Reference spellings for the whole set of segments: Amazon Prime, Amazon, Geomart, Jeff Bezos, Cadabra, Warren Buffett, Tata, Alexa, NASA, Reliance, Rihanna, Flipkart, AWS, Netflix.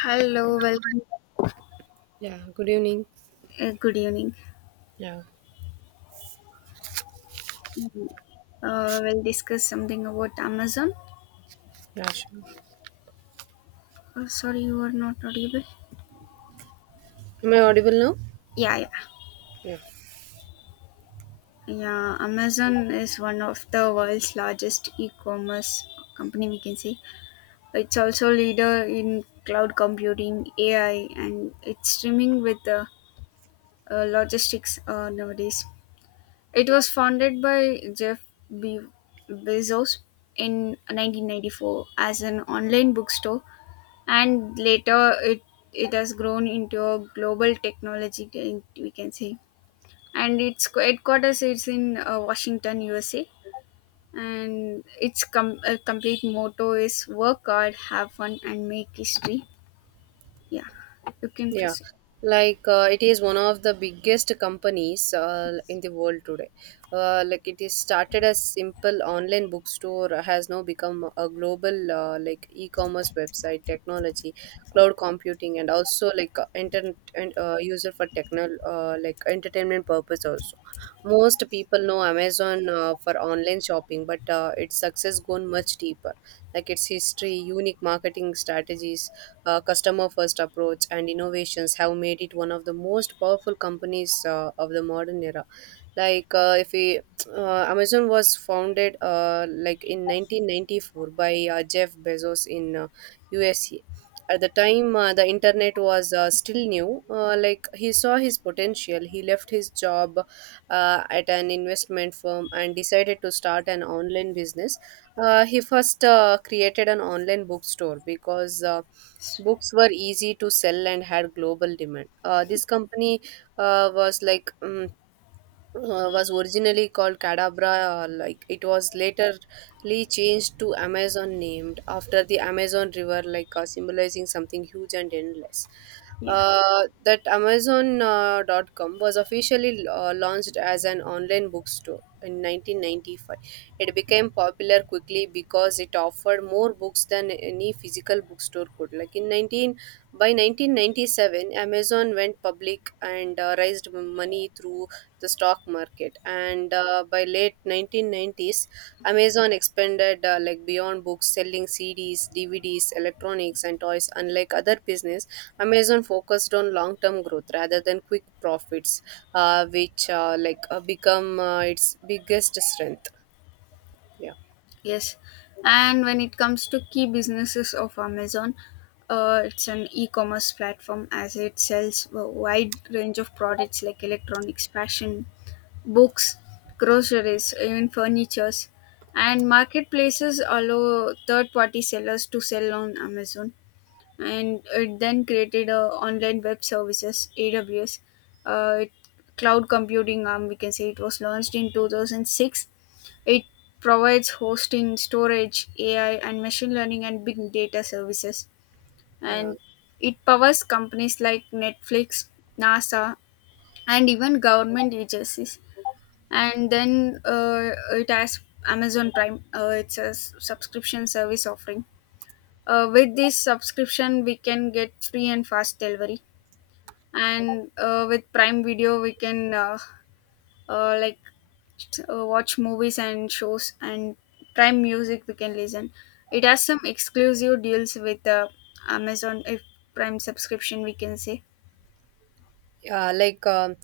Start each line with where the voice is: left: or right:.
left: Hello, welcome.
right: Yeah, good evening.
left: Good evening.
right: Yeah,
left: We'll discuss something about Amazon.
right: yeah, sure.
left: Oh, sorry, you are not audible.
right: Am I audible now?
left: Yeah, yeah,
right: Yeah.
left: yeah. Amazon is one of the world's largest e-commerce company, we can say. It's also leader in cloud computing, AI, and it's streaming with the logistics nowadays. It was founded by Jeff Be- Bezos in 1994 as an online bookstore, and later it has grown into a global technology giant, we can say, and its headquarters is in Washington, USA, and its complete motto is work hard, have fun and make history. Yeah, you can
right: Yeah,
left: proceed.
right: it is one of the biggest companies in the world today. Like it is started as simple online bookstore has now become a global e-commerce website, technology, cloud computing, and also internet and user for techno like entertainment purpose also. Most people know Amazon for online shopping, but its success gone much deeper. Like its history, unique marketing strategies, customer first approach and innovations have made it one of the most powerful companies of the modern era. Like if we Amazon was founded in 1994 by Jeff Bezos in USA. At the time the internet was still new. He saw his potential. He left his job at an investment firm and decided to start an online business. He first created an online bookstore because books were easy to sell and had global demand. This company uh, was like mm was originally called Cadabra. It was laterly changed to Amazon, named after the Amazon River, symbolizing something huge and endless.
left: Yeah.
right: That Amazon dot com was officially launched as an online bookstore in 1995. It became popular quickly because it offered more books than any physical bookstore could. Like in 19 By 1997, Amazon went public and raised money through the stock market, and by late 1990s Amazon expanded beyond books, selling cds dvds electronics and toys. Unlike other business, Amazon focused on long term growth rather than quick profits, which like become its biggest strength. Yeah.
left: Yes, and when it comes to key businesses of Amazon, it's an e-commerce platform as it sells a wide range of products like electronics, fashion, books, groceries, even furnitures, and marketplaces allow third-party sellers to sell on Amazon. And it then created a online web services (AWS), uh, it- cloud computing arm, we can say. It was launched in 2006. It provides hosting, storage, AI, and machine learning and big data services.
right: yeah
left: And it powers companies like Netflix, NASA, and even government agencies. And then it has Amazon Prime, it's a subscription service offering. With this subscription we can get free and fast delivery, and with Prime Video we can uh, like watch movies and shows, and Prime Music we can listen. It has some exclusive deals with Amazon, if Prime subscription, we can say.
right: uh, like um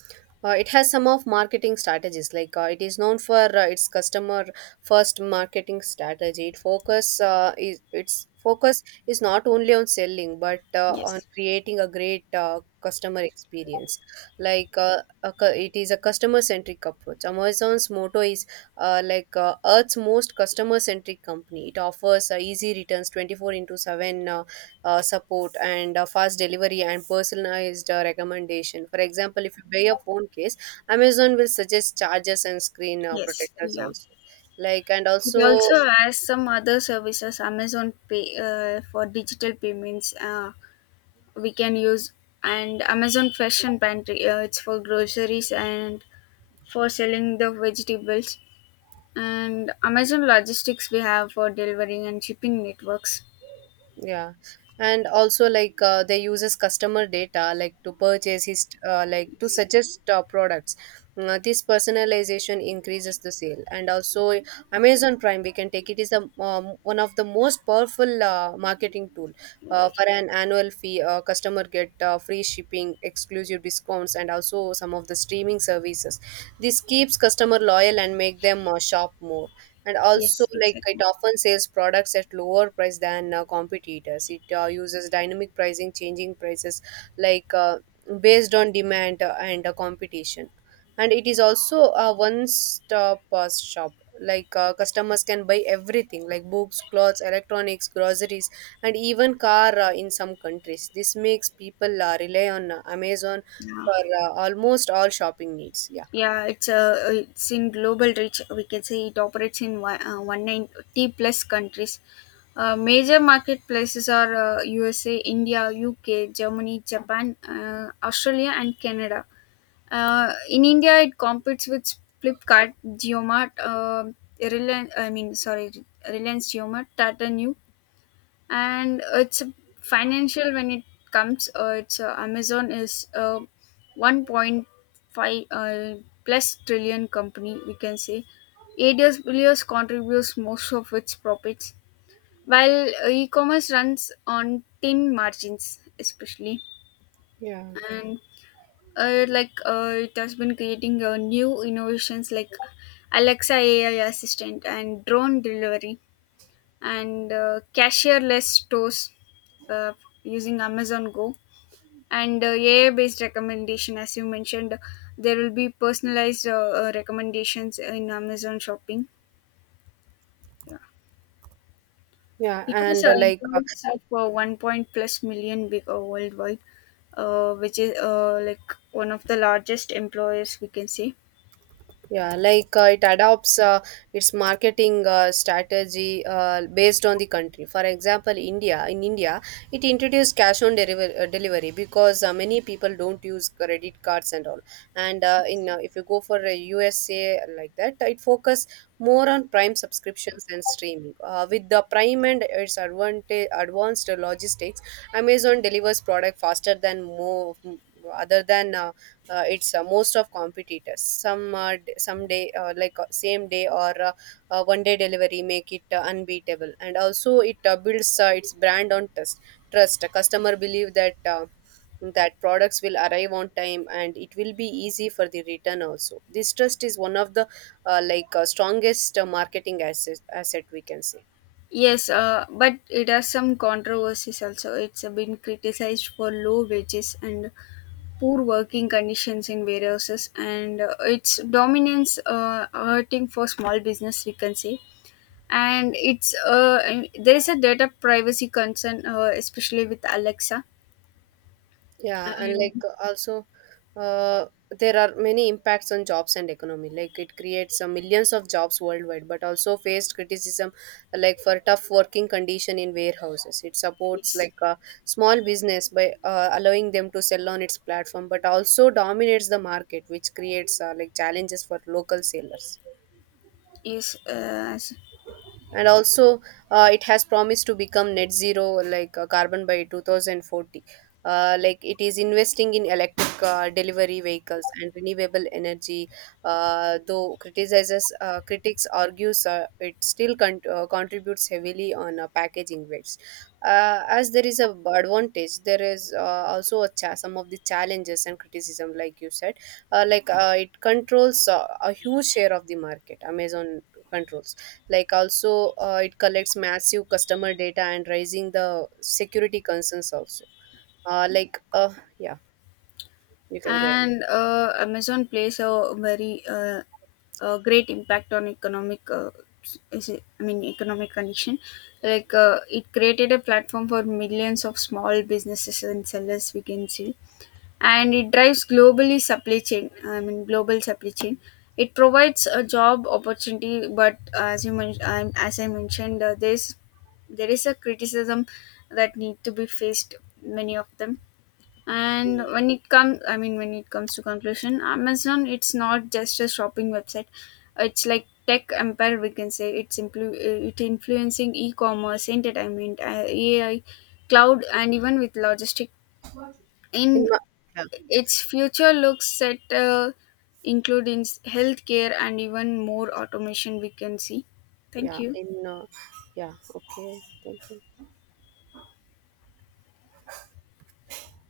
right: it has some of marketing strategies. It is known for its customer first marketing strategy. It focus is Its focus is not only on selling, but on
left: Yes.
right: creating a great customer experience. It is a customer centric approach. Amazon's motto is earth's most customer centric company. It offers easy returns, 24 into 7 support, and fast delivery and personalized recommendation. For example, if you buy a phone case, Amazon will suggest chargers and screen
left: Yes,
right: protectors
left: yeah.
right: also. Like and
left: It
right: also
left: also has some other services. Amazon Pay for digital payments we can use, and Amazon Fashion Pantry. It's for groceries and for selling the vegetables, and Amazon Logistics we have for delivering and shipping networks.
right: Yeah, and also they uses customer data, like to purchase his to suggest products. This personalization increases the sale, and also Amazon Prime we can take it is the one of the most powerful marketing tool. For an annual fee, customer get free shipping, exclusive discounts, and also some of the streaming services. This keeps customer loyal and make them shop more, and also
left: Yes,
right: it
left: exactly.
right: often sells products at lower price than competitors. It Uses dynamic pricing, changing prices like uh, based on demand and competition. And it is also a one stop shop. Customers can buy everything, like books clothes electronics groceries and even car in some countries. This makes people rely on Amazon
left: Yeah.
right: for almost all shopping needs. Yeah.
left: Yeah, it's in global reach, we can say. It operates in one 190 plus countries. Major marketplaces are USA, India, UK, Germany, Japan, Australia, and Canada. In India, it competes with Flipkart, Geomart, Reliance. I mean, sorry, Reliance Geomart, Tata New, and it's financial when it comes it's Amazon is 1.5 plus trillion company, we can say. AWS contributes most of its profits while e-commerce runs on thin margins, especially.
right: Yeah.
left: And it has been creating new innovations like Alexa AI assistant and drone delivery and cashierless stores uh, using Amazon Go, and AI based recommendation, as you mentioned there will be personalized recommendations in Amazon shopping. Yeah.
right: yeah
left: It has
right: and like
left: employees of 1 point plus million big, worldwide, which is one of the largest employers, we can say.
right: Yeah, like it adopts its marketing strategy based on the country. For example, India. In India, it introduced delivery, because many people don't use credit cards and all. And in if you go for USA like that, it focus more on Prime subscriptions and streaming. With the Prime and its advanced logistics, Amazon delivers product faster than more other than it's most of competitors. Some day, same day, or 1 day delivery make it unbeatable. And also it builds its brand on trust. A customer believe that products will arrive on time and it will be easy for the return also. This trust is one of the strongest marketing asset, we can say.
left: Yes, but it has some controversies also. It's been criticized for low wages and poor working conditions in warehouses, and its dominance hurting for small business, we can say. And it's and there is a data privacy concern, especially with Alexa.
right: Yeah, and like
left: And
right: uh, also, uh, there are many impacts on jobs and economy. Like it creates millions of jobs worldwide, but also faced criticism like for tough working condition in warehouses. It supports
left: yes.
right: small business by allowing them to sell on its platform, but also dominates the market, which creates challenges for local sellers.
left: Yes,
right: And also it has promised to become net zero, carbon, by 2040. It is investing in electric delivery vehicles and renewable energy. Though criticizes Critics argues it still contributes heavily on packaging waste. As there is a b- advantage, there is also a some of the challenges and criticism like you said. It controls a huge share of the market. Amazon controls. Like also It collects massive customer data and raising the security concerns also. uh, like uh yeah, you can go ahead.
left: and Amazon plays a very a great impact on economic, I mean economic condition. Like, it created a platform for millions of small businesses and sellers, we can see, and it drives global supply chain. It provides a job opportunity, but as I mentioned, there is a criticism that need to be faced, many of them. And when it comes to conclusion, Amazon, it's not just a shopping website, it's like tech empire, we can say. It's it influencing e-commerce, entertainment, AI, cloud, and even with logistic.
right: in
left: In
right: my, Yeah.
left: its future looks set include in healthcare and even more automation, we can see. Thank
right: yeah
left: you.
right: in Yeah, okay, thank you.